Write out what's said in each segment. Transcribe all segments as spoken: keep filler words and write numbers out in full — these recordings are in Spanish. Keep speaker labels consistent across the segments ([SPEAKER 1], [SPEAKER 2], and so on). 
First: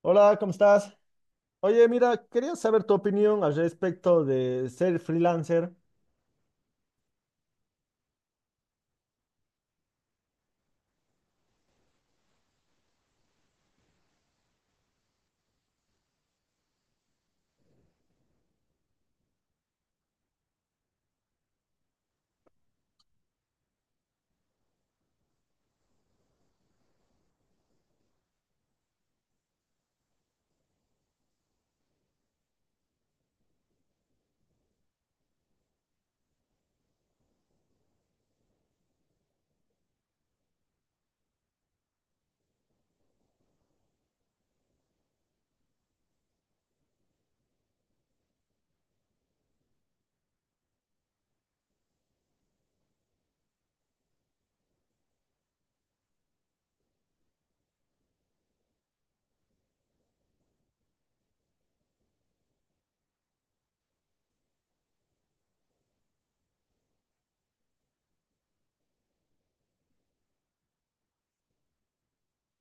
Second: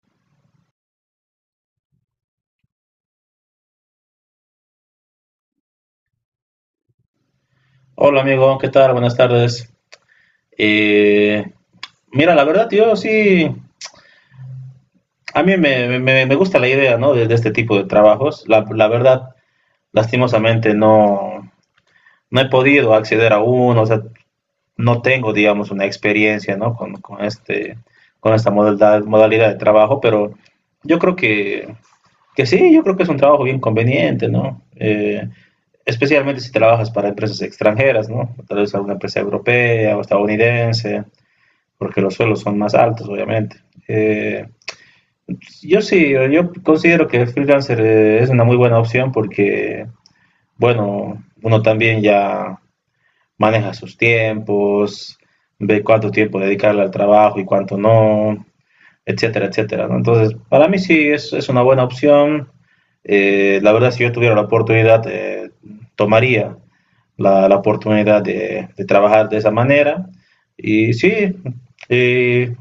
[SPEAKER 1] Hola, ¿cómo estás? Oye, mira, quería saber tu opinión al respecto de ser freelancer.
[SPEAKER 2] Hola amigo, ¿qué tal? Buenas tardes. Eh, Mira, la verdad yo sí, a mí me, me- me me gusta la idea, ¿no? de, de este tipo de trabajos. La, la verdad, lastimosamente no, no he podido acceder a uno, o sea, no tengo, digamos, una experiencia, ¿no? con, con este, con esta modalidad, modalidad de trabajo, pero yo creo que, que sí, yo creo que es un trabajo bien conveniente, ¿no? Eh, especialmente si trabajas para empresas extranjeras, ¿no? Tal vez alguna empresa europea o estadounidense, porque los sueldos son más altos, obviamente. Eh, yo sí, yo considero que freelancer eh, es una muy buena opción porque, bueno, uno también ya maneja sus tiempos, ve cuánto tiempo dedicarle al trabajo y cuánto no, etcétera, etcétera, ¿no? Entonces, para mí sí es, es una buena opción. Eh, la verdad, si yo tuviera la oportunidad, eh, tomaría la, la oportunidad de, de, trabajar de esa manera. Y sí, eh,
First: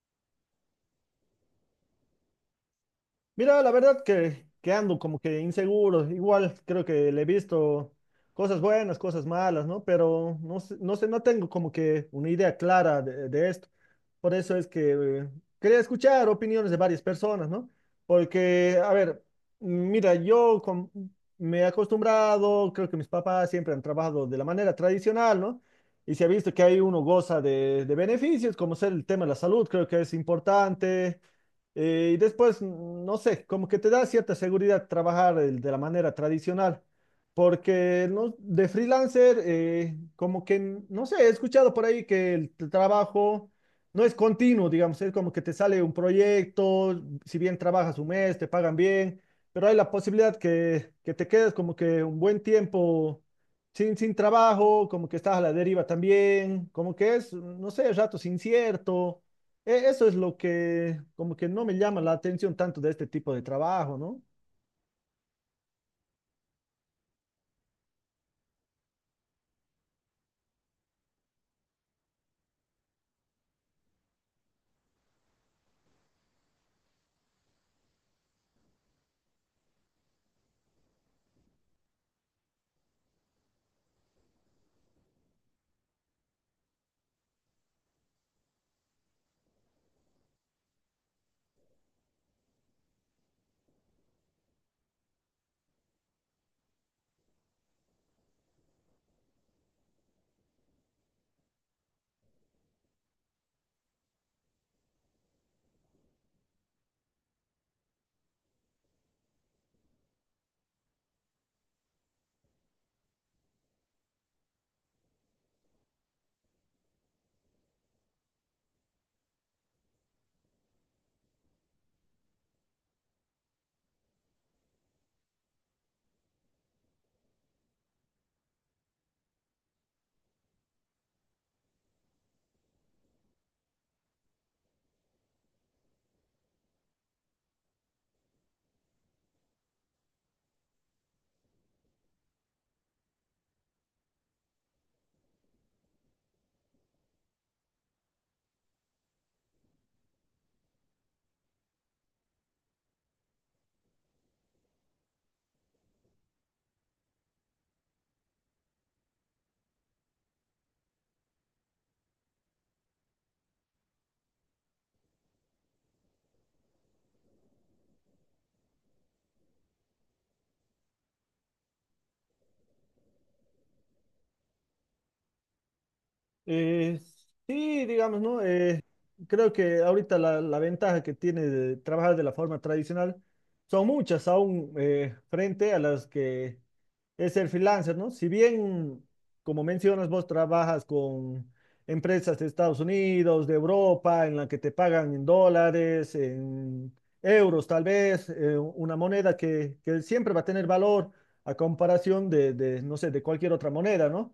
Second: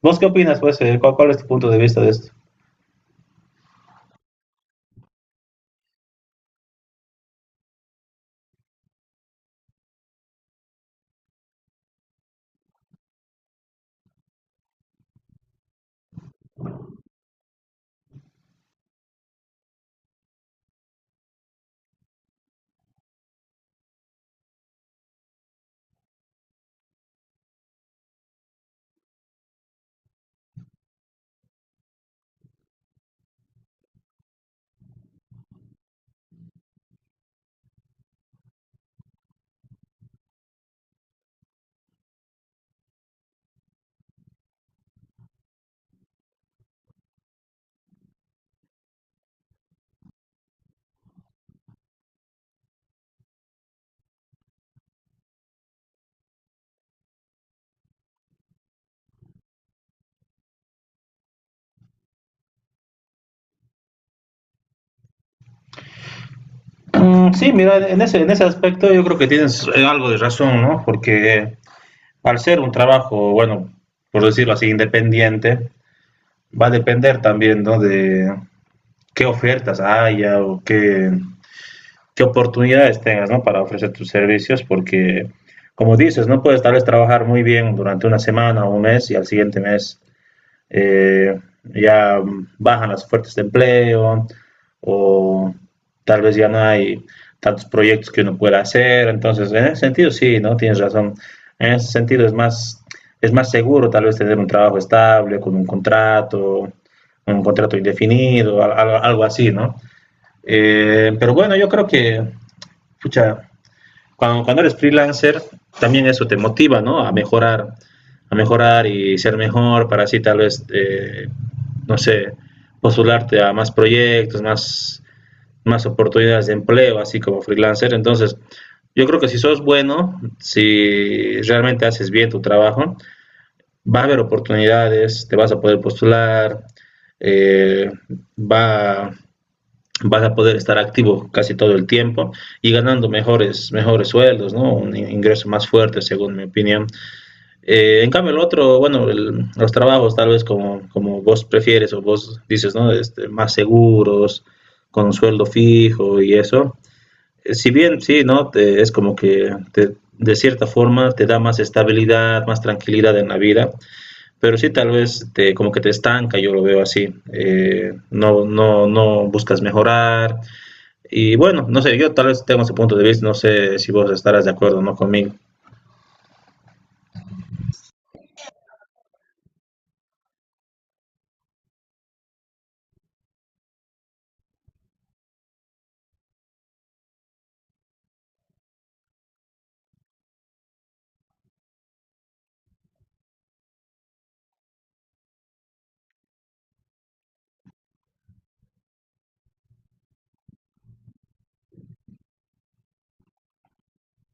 [SPEAKER 2] ¿vos qué opinas? Pues, Eh, ¿cuál, ¿cuál es tu punto de vista de esto?
[SPEAKER 1] Mira, la verdad que, que ando como que inseguro. Igual creo que le he visto cosas buenas, cosas malas, ¿no? Pero no sé, no sé, no tengo como que una idea clara de, de esto. Por eso es que eh, quería escuchar opiniones de varias personas, ¿no? Porque, a ver, mira, yo com- me he acostumbrado, creo que mis papás siempre han trabajado de la manera tradicional, ¿no? Y se ha visto que hay uno goza de, de beneficios, como ser el tema de la salud, creo que es importante. Eh, y después, no sé, como que te da cierta seguridad trabajar el- de la manera tradicional, porque no, de freelancer, eh, como que, no sé, he escuchado por ahí que el t- trabajo no es continuo, digamos, es como que te sale un proyecto, si bien trabajas un mes, te pagan bien, pero hay la posibilidad que, que te quedes como que un buen tiempo sin, sin trabajo, como que estás a la deriva también, como que es, no sé, ratos incierto. E- Eso es lo que como que no me llama la atención tanto de este tipo de trabajo, ¿no?
[SPEAKER 2] Mm, sí, mira, en ese, en ese aspecto yo creo que tienes algo de razón, ¿no? Porque al ser un trabajo, bueno, por decirlo así, independiente, va a depender también, ¿no? De qué ofertas haya o qué, qué oportunidades tengas, ¿no? Para ofrecer tus servicios, porque, como dices, no puedes tal vez trabajar muy bien durante una semana o un mes y al siguiente mes eh, ya bajan las ofertas de empleo o tal vez ya no hay tantos proyectos que uno pueda hacer. Entonces, en ese sentido, sí, ¿no? Tienes razón. En ese sentido es más, es más seguro tal vez tener un trabajo estable, con un contrato, un contrato indefinido, algo, algo así, ¿no? Eh, pero bueno, yo creo que pucha, cuando, cuando eres freelancer, también eso te motiva, ¿no? A mejorar, a mejorar y ser mejor para así tal vez, eh, no sé, postularte a más proyectos, más, más oportunidades de empleo, así como freelancer. Entonces, yo creo que si sos bueno, si realmente haces bien tu trabajo, va a haber oportunidades, te vas a poder postular, eh, va, vas a poder estar activo casi todo el tiempo y ganando mejores, mejores sueldos, ¿no? Un ingreso más fuerte, según mi opinión. Eh, en cambio, el otro, bueno, el, los trabajos tal vez como, como vos prefieres o vos dices, ¿no? Este, más seguros, con un sueldo fijo y eso. Eh, si bien, sí, ¿no? Te, es como que te, de cierta forma te da más estabilidad, más tranquilidad en la vida, pero sí tal vez te, como que te estanca, yo lo veo así. Eh, no, no, no buscas mejorar y bueno, no sé, yo tal vez tengo ese punto de vista, no sé si vos estarás de acuerdo o no conmigo.
[SPEAKER 1] Eh, sí, digamos, ¿no? Eh, creo que ahorita la, la ventaja que tiene de trabajar de la forma tradicional son muchas aún, eh, frente a las que es el freelancer, ¿no? Si bien, como mencionas, vos trabajas con empresas de Estados Unidos, de Europa, en la que te pagan en dólares, en euros tal vez, eh, una moneda que, que siempre va a tener valor a comparación de, de, no sé, de cualquier otra moneda, ¿no?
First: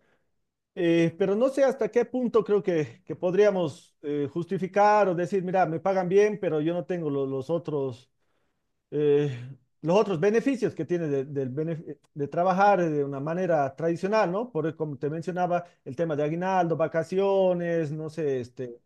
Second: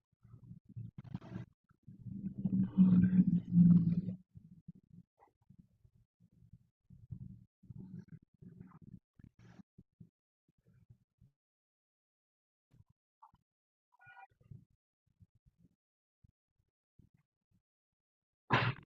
[SPEAKER 1] Eh, pero no sé hasta qué punto creo que, que podríamos eh, justificar o decir, mira, me pagan bien, pero yo no tengo lo- los otros, eh, los otros beneficios que tiene de, del benef- de trabajar de una manera tradicional, ¿no? Por, e, como te mencionaba, el tema de aguinaldo, vacaciones, no sé, este,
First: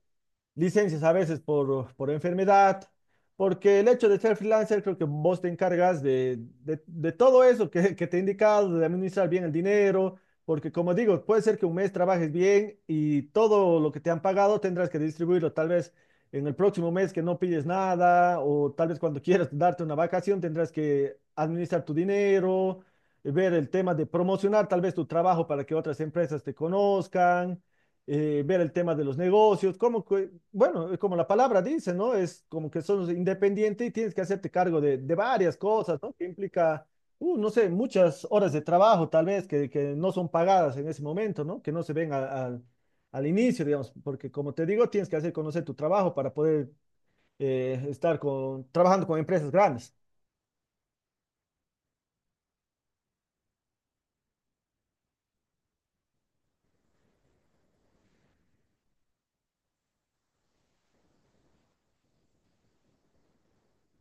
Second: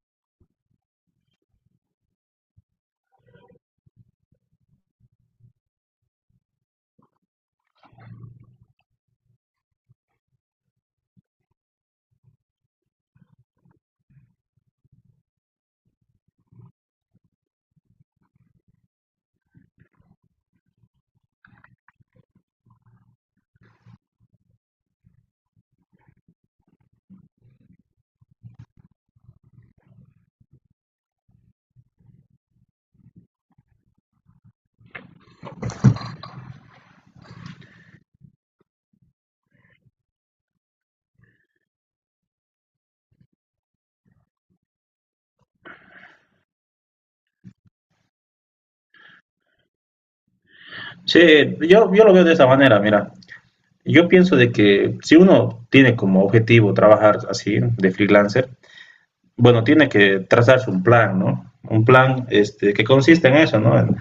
[SPEAKER 1] licencias a veces por, por enfermedad, porque el hecho de ser freelancer creo que vos te encargas de, de- de todo eso que, que te he indicado, de administrar bien el dinero, porque como digo, puede ser que un mes trabajes bien y todo lo que te han pagado tendrás que distribuirlo tal vez en el próximo mes que no pilles nada o tal vez cuando quieras darte una vacación tendrás que administrar tu dinero, ver el tema de promocionar tal vez tu trabajo para que otras empresas te conozcan, eh, ver el tema de los negocios, cómo, bueno, eh, como la palabra dice, ¿no? Es como que sos independiente y tienes que hacerte cargo de, de varias cosas, ¿no? Que implica, uh, no sé, muchas horas de trabajo tal vez que, que no son pagadas en ese momento, ¿no? Que no se ven al, al- al inicio, digamos, porque como te digo, tienes que hacer conocer tu trabajo para poder eh, estar con, trabajando con empresas grandes.
[SPEAKER 2] Sí, yo, yo lo veo de esa manera, mira. Yo pienso de que si uno tiene como objetivo trabajar así, de freelancer, bueno, tiene que trazarse un plan, ¿no? Un plan este, que consiste en eso, ¿no? En,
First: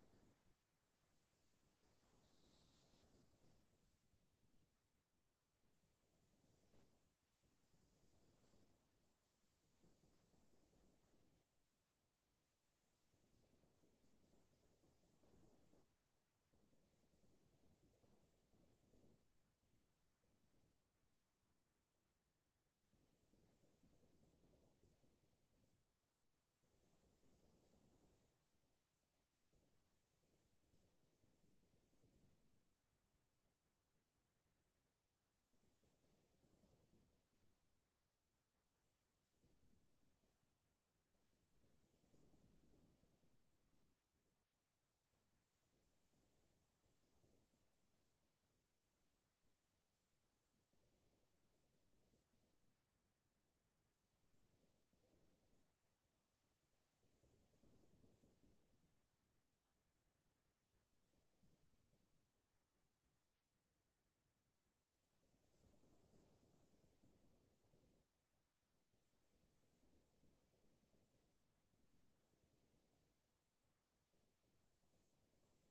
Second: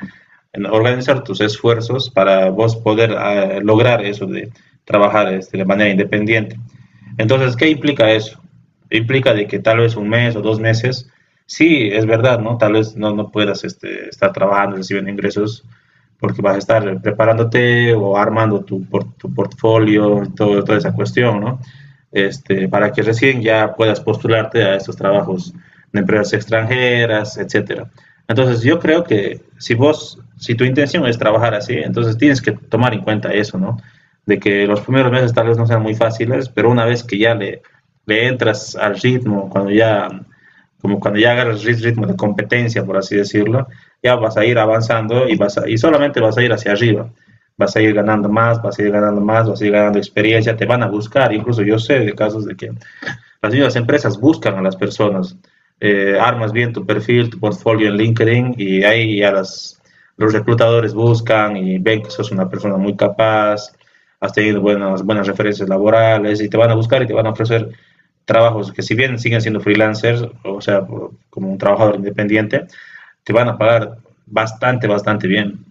[SPEAKER 2] en organizar tus esfuerzos para vos poder eh, lograr eso de trabajar este, de manera independiente. Entonces, ¿qué implica eso? Implica de que tal vez un mes o dos meses, sí, es verdad, ¿no? Tal vez no, no puedas este, estar trabajando, recibiendo ingresos, porque vas a estar preparándote o armando tu, por, tu portfolio, todo, toda esa cuestión, ¿no? Este, para que recién ya puedas postularte a estos trabajos de empresas extranjeras, etcétera. Entonces yo creo que si vos, si tu intención es trabajar así, entonces tienes que tomar en cuenta eso, ¿no? De que los primeros meses tal vez no sean muy fáciles, pero una vez que ya le, le entras al ritmo, cuando ya, como cuando ya agarras el ritmo de competencia, por así decirlo, ya vas a ir avanzando y vas a, y solamente vas a ir hacia arriba, vas a ir ganando más, vas a ir ganando más, vas a ir ganando experiencia, te van a buscar. Incluso yo sé de casos de que las mismas empresas buscan a las personas. Eh, armas bien tu perfil, tu portfolio en LinkedIn y ahí ya las, los reclutadores buscan y ven que sos una persona muy capaz, has tenido buenas, buenas referencias laborales y te van a buscar y te van a ofrecer trabajos que si bien siguen siendo freelancers, o sea, como un trabajador independiente, te van a pagar bastante, bastante bien.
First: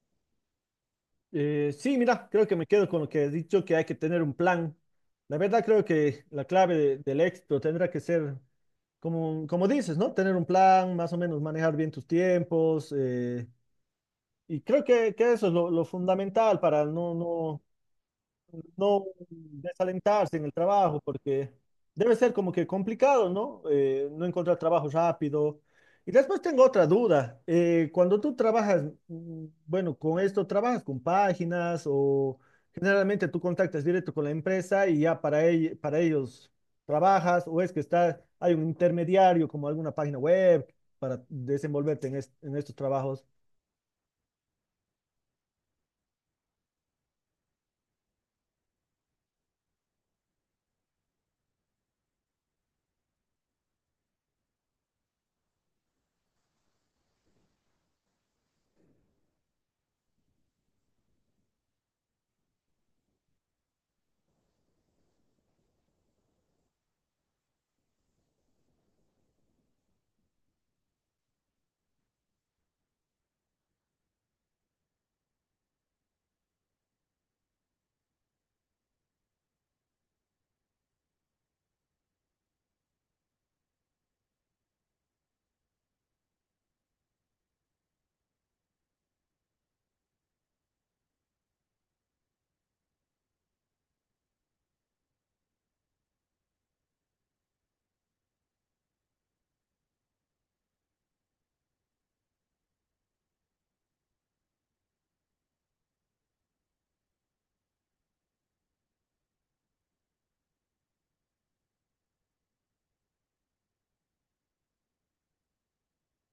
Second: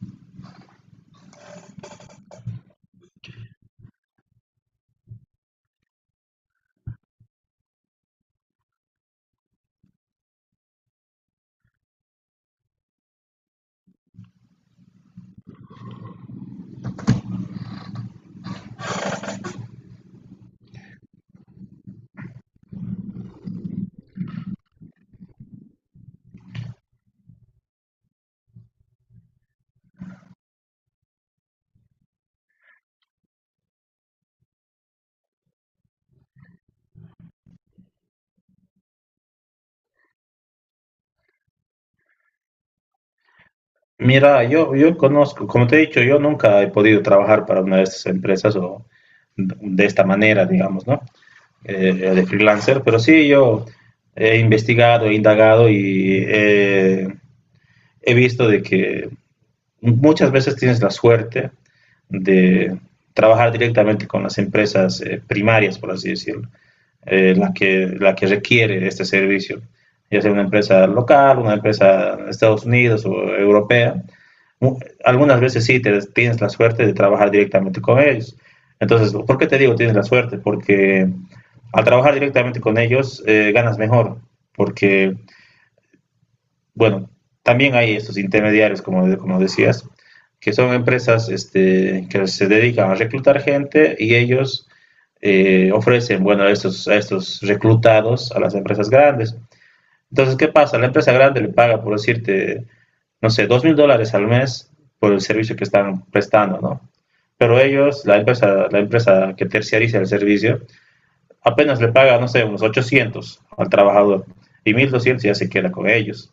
[SPEAKER 1] Eh, sí, mira, creo que me quedo con lo que has dicho, que hay que tener un plan. La verdad, creo que la clave de- del éxito tendrá que ser, como, como dices, ¿no? Tener un plan, más o menos manejar bien tus tiempos. Eh, y creo que, que eso es lo, lo fundamental para no, no, no desalentarse en el trabajo, porque debe ser como que complicado, ¿no? Eh, no encontrar trabajo rápido. Y después tengo otra duda. Eh, cuando tú trabajas, mm, bueno, con esto, ¿trabajas con páginas o generalmente tú contactas directo con la empresa y ya para, ell- para ellos trabajas o es que está, hay un intermediario como alguna página web para desenvolverte en, est- en estos trabajos?
[SPEAKER 2] Mira, yo, yo conozco, como te he dicho, yo nunca he podido trabajar para una de estas empresas o de esta manera, digamos, ¿no? Eh, de freelancer, pero sí yo he investigado, he indagado y eh, he visto de que muchas veces tienes la suerte de trabajar directamente con las empresas eh, primarias, por así decirlo, eh, la, que, la que requiere este servicio, ya sea una empresa local, una empresa de Estados Unidos o europea. Algunas veces sí te, tienes la suerte de trabajar directamente con ellos. Entonces, ¿por qué te digo tienes la suerte? Porque al trabajar directamente con ellos eh, ganas mejor, porque bueno, también hay estos intermediarios, como, como decías, que son empresas este, que se dedican a reclutar gente y ellos eh, ofrecen, bueno, a estos, a estos reclutados a las empresas grandes. Entonces, ¿qué pasa? La empresa grande le paga, por decirte, no sé, dos mil dólares al mes por el servicio que están prestando, ¿no? Pero ellos, la empresa, la empresa que terciariza el servicio, apenas le paga, no sé, unos ochocientos al trabajador y mil doscientos ya se queda con ellos.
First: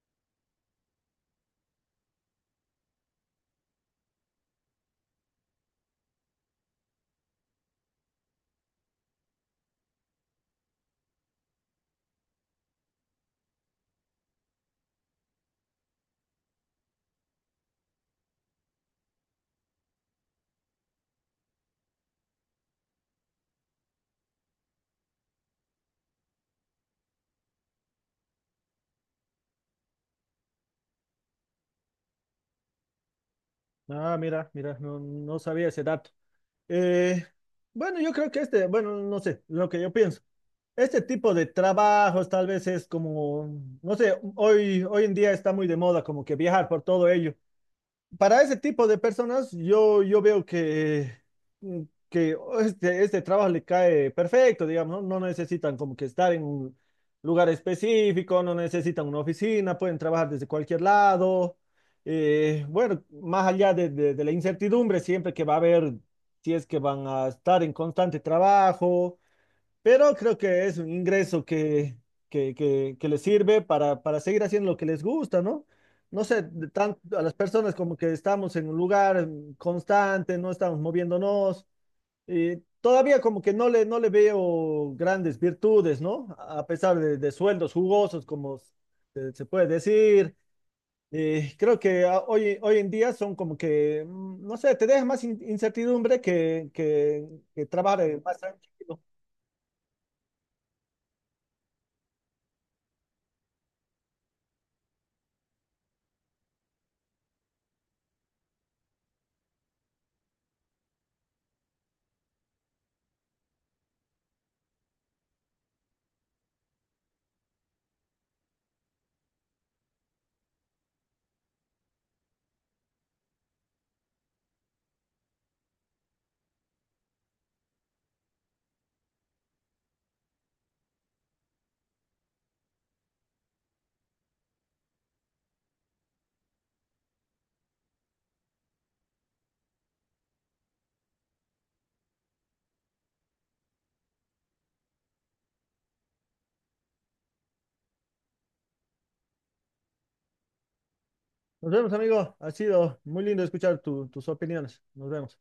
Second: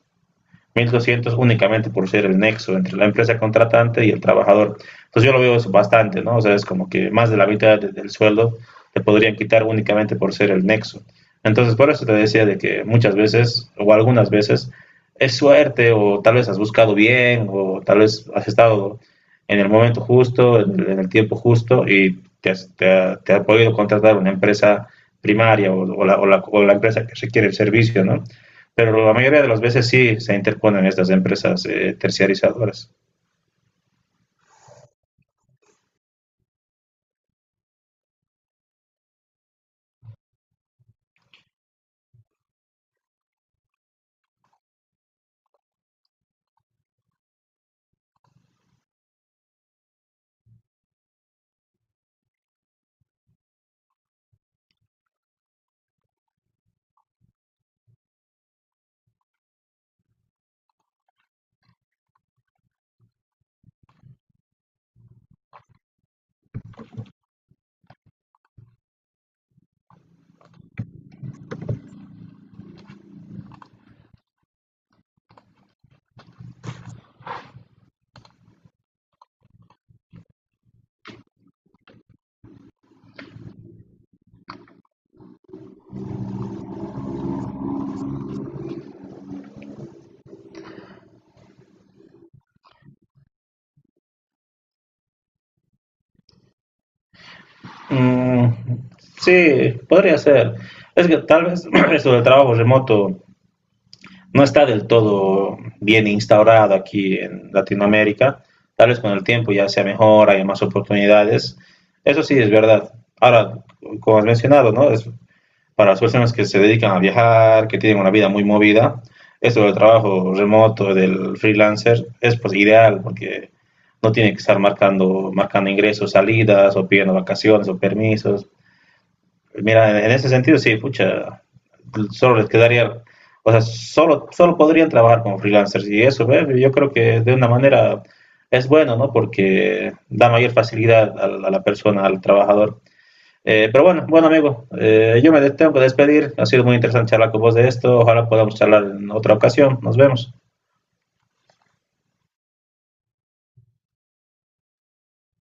[SPEAKER 2] mil doscientos únicamente por ser el nexo entre la empresa contratante y el trabajador. Entonces yo lo veo eso bastante, ¿no? O sea, es como que más de la mitad de, del sueldo te podrían quitar únicamente por ser el nexo. Entonces por eso te decía de que muchas veces o algunas veces es suerte o tal vez has buscado bien o tal vez has estado en el momento justo, en el, en el tiempo justo y te, has, te, ha, te, ha, podido contratar una empresa primaria o, o, la, o, la, o la empresa que requiere el servicio, ¿no? Pero la mayoría de las veces sí se interponen estas empresas eh, terciarizadoras.
[SPEAKER 1] Ah, mira, mira, no, no sabía ese dato. Eh, bueno, yo creo que este, bueno, no sé, lo que yo pienso. Este tipo de trabajos tal vez es como, no sé, hoy, hoy en día está muy de moda como que viajar por todo ello para ese tipo de personas, yo, yo veo que, mm, que oh, este, este trabajo le cae perfecto, digamos, ¿no? No necesitan como que estar en un lugar específico, no necesitan una oficina, pueden trabajar desde cualquier lado. Eh, bueno, más allá de, de de la incertidumbre, siempre que va a haber, si es que van a estar en constante trabajo, pero creo que es un ingreso que, que, que, que les sirve para, para seguir haciendo lo que les gusta, ¿no? No sé, de tan- a las personas como que estamos en un lugar mm, constante, no estamos moviéndonos, y todavía como que no le, no le veo grandes virtudes, ¿no? A a pesar de, de sueldos jugosos, como se, se puede decir. Eh, creo que ah, hoy, hoy en día son como que, mm, no sé, te deja más in- incertidumbre que, que, que trabajar eh, más
[SPEAKER 2] Mm,
[SPEAKER 1] tranquilo.
[SPEAKER 2] sí, podría ser. Es que tal vez eso del trabajo remoto no está del todo bien instaurado aquí en Latinoamérica. Tal vez con el tiempo ya sea mejor, haya más oportunidades. Eso sí es verdad. Ahora, como has mencionado, ¿no? Es, para las personas que se dedican a viajar, que tienen una vida muy movida, esto del trabajo remoto, del freelancer, es pues ideal porque no tiene que estar marcando, marcando ingresos, salidas, o pidiendo vacaciones o permisos. Mira, en ese sentido sí, pucha, solo les quedaría, o sea, solo, solo podrían trabajar como freelancers y eso, ¿ve? Yo creo que de una manera es bueno, ¿no? Porque da mayor facilidad a, la a la persona, al trabajador. Eh, pero bueno, bueno amigo, eh, yo me tengo que despedir. Ha sido muy interesante charlar con vos de esto. Ojalá podamos charlar en otra ocasión. Nos vemos.
[SPEAKER 1] Nos vemos, amigo. Ha sido muy lindo escuchar tu- tus opiniones. Nos vemos.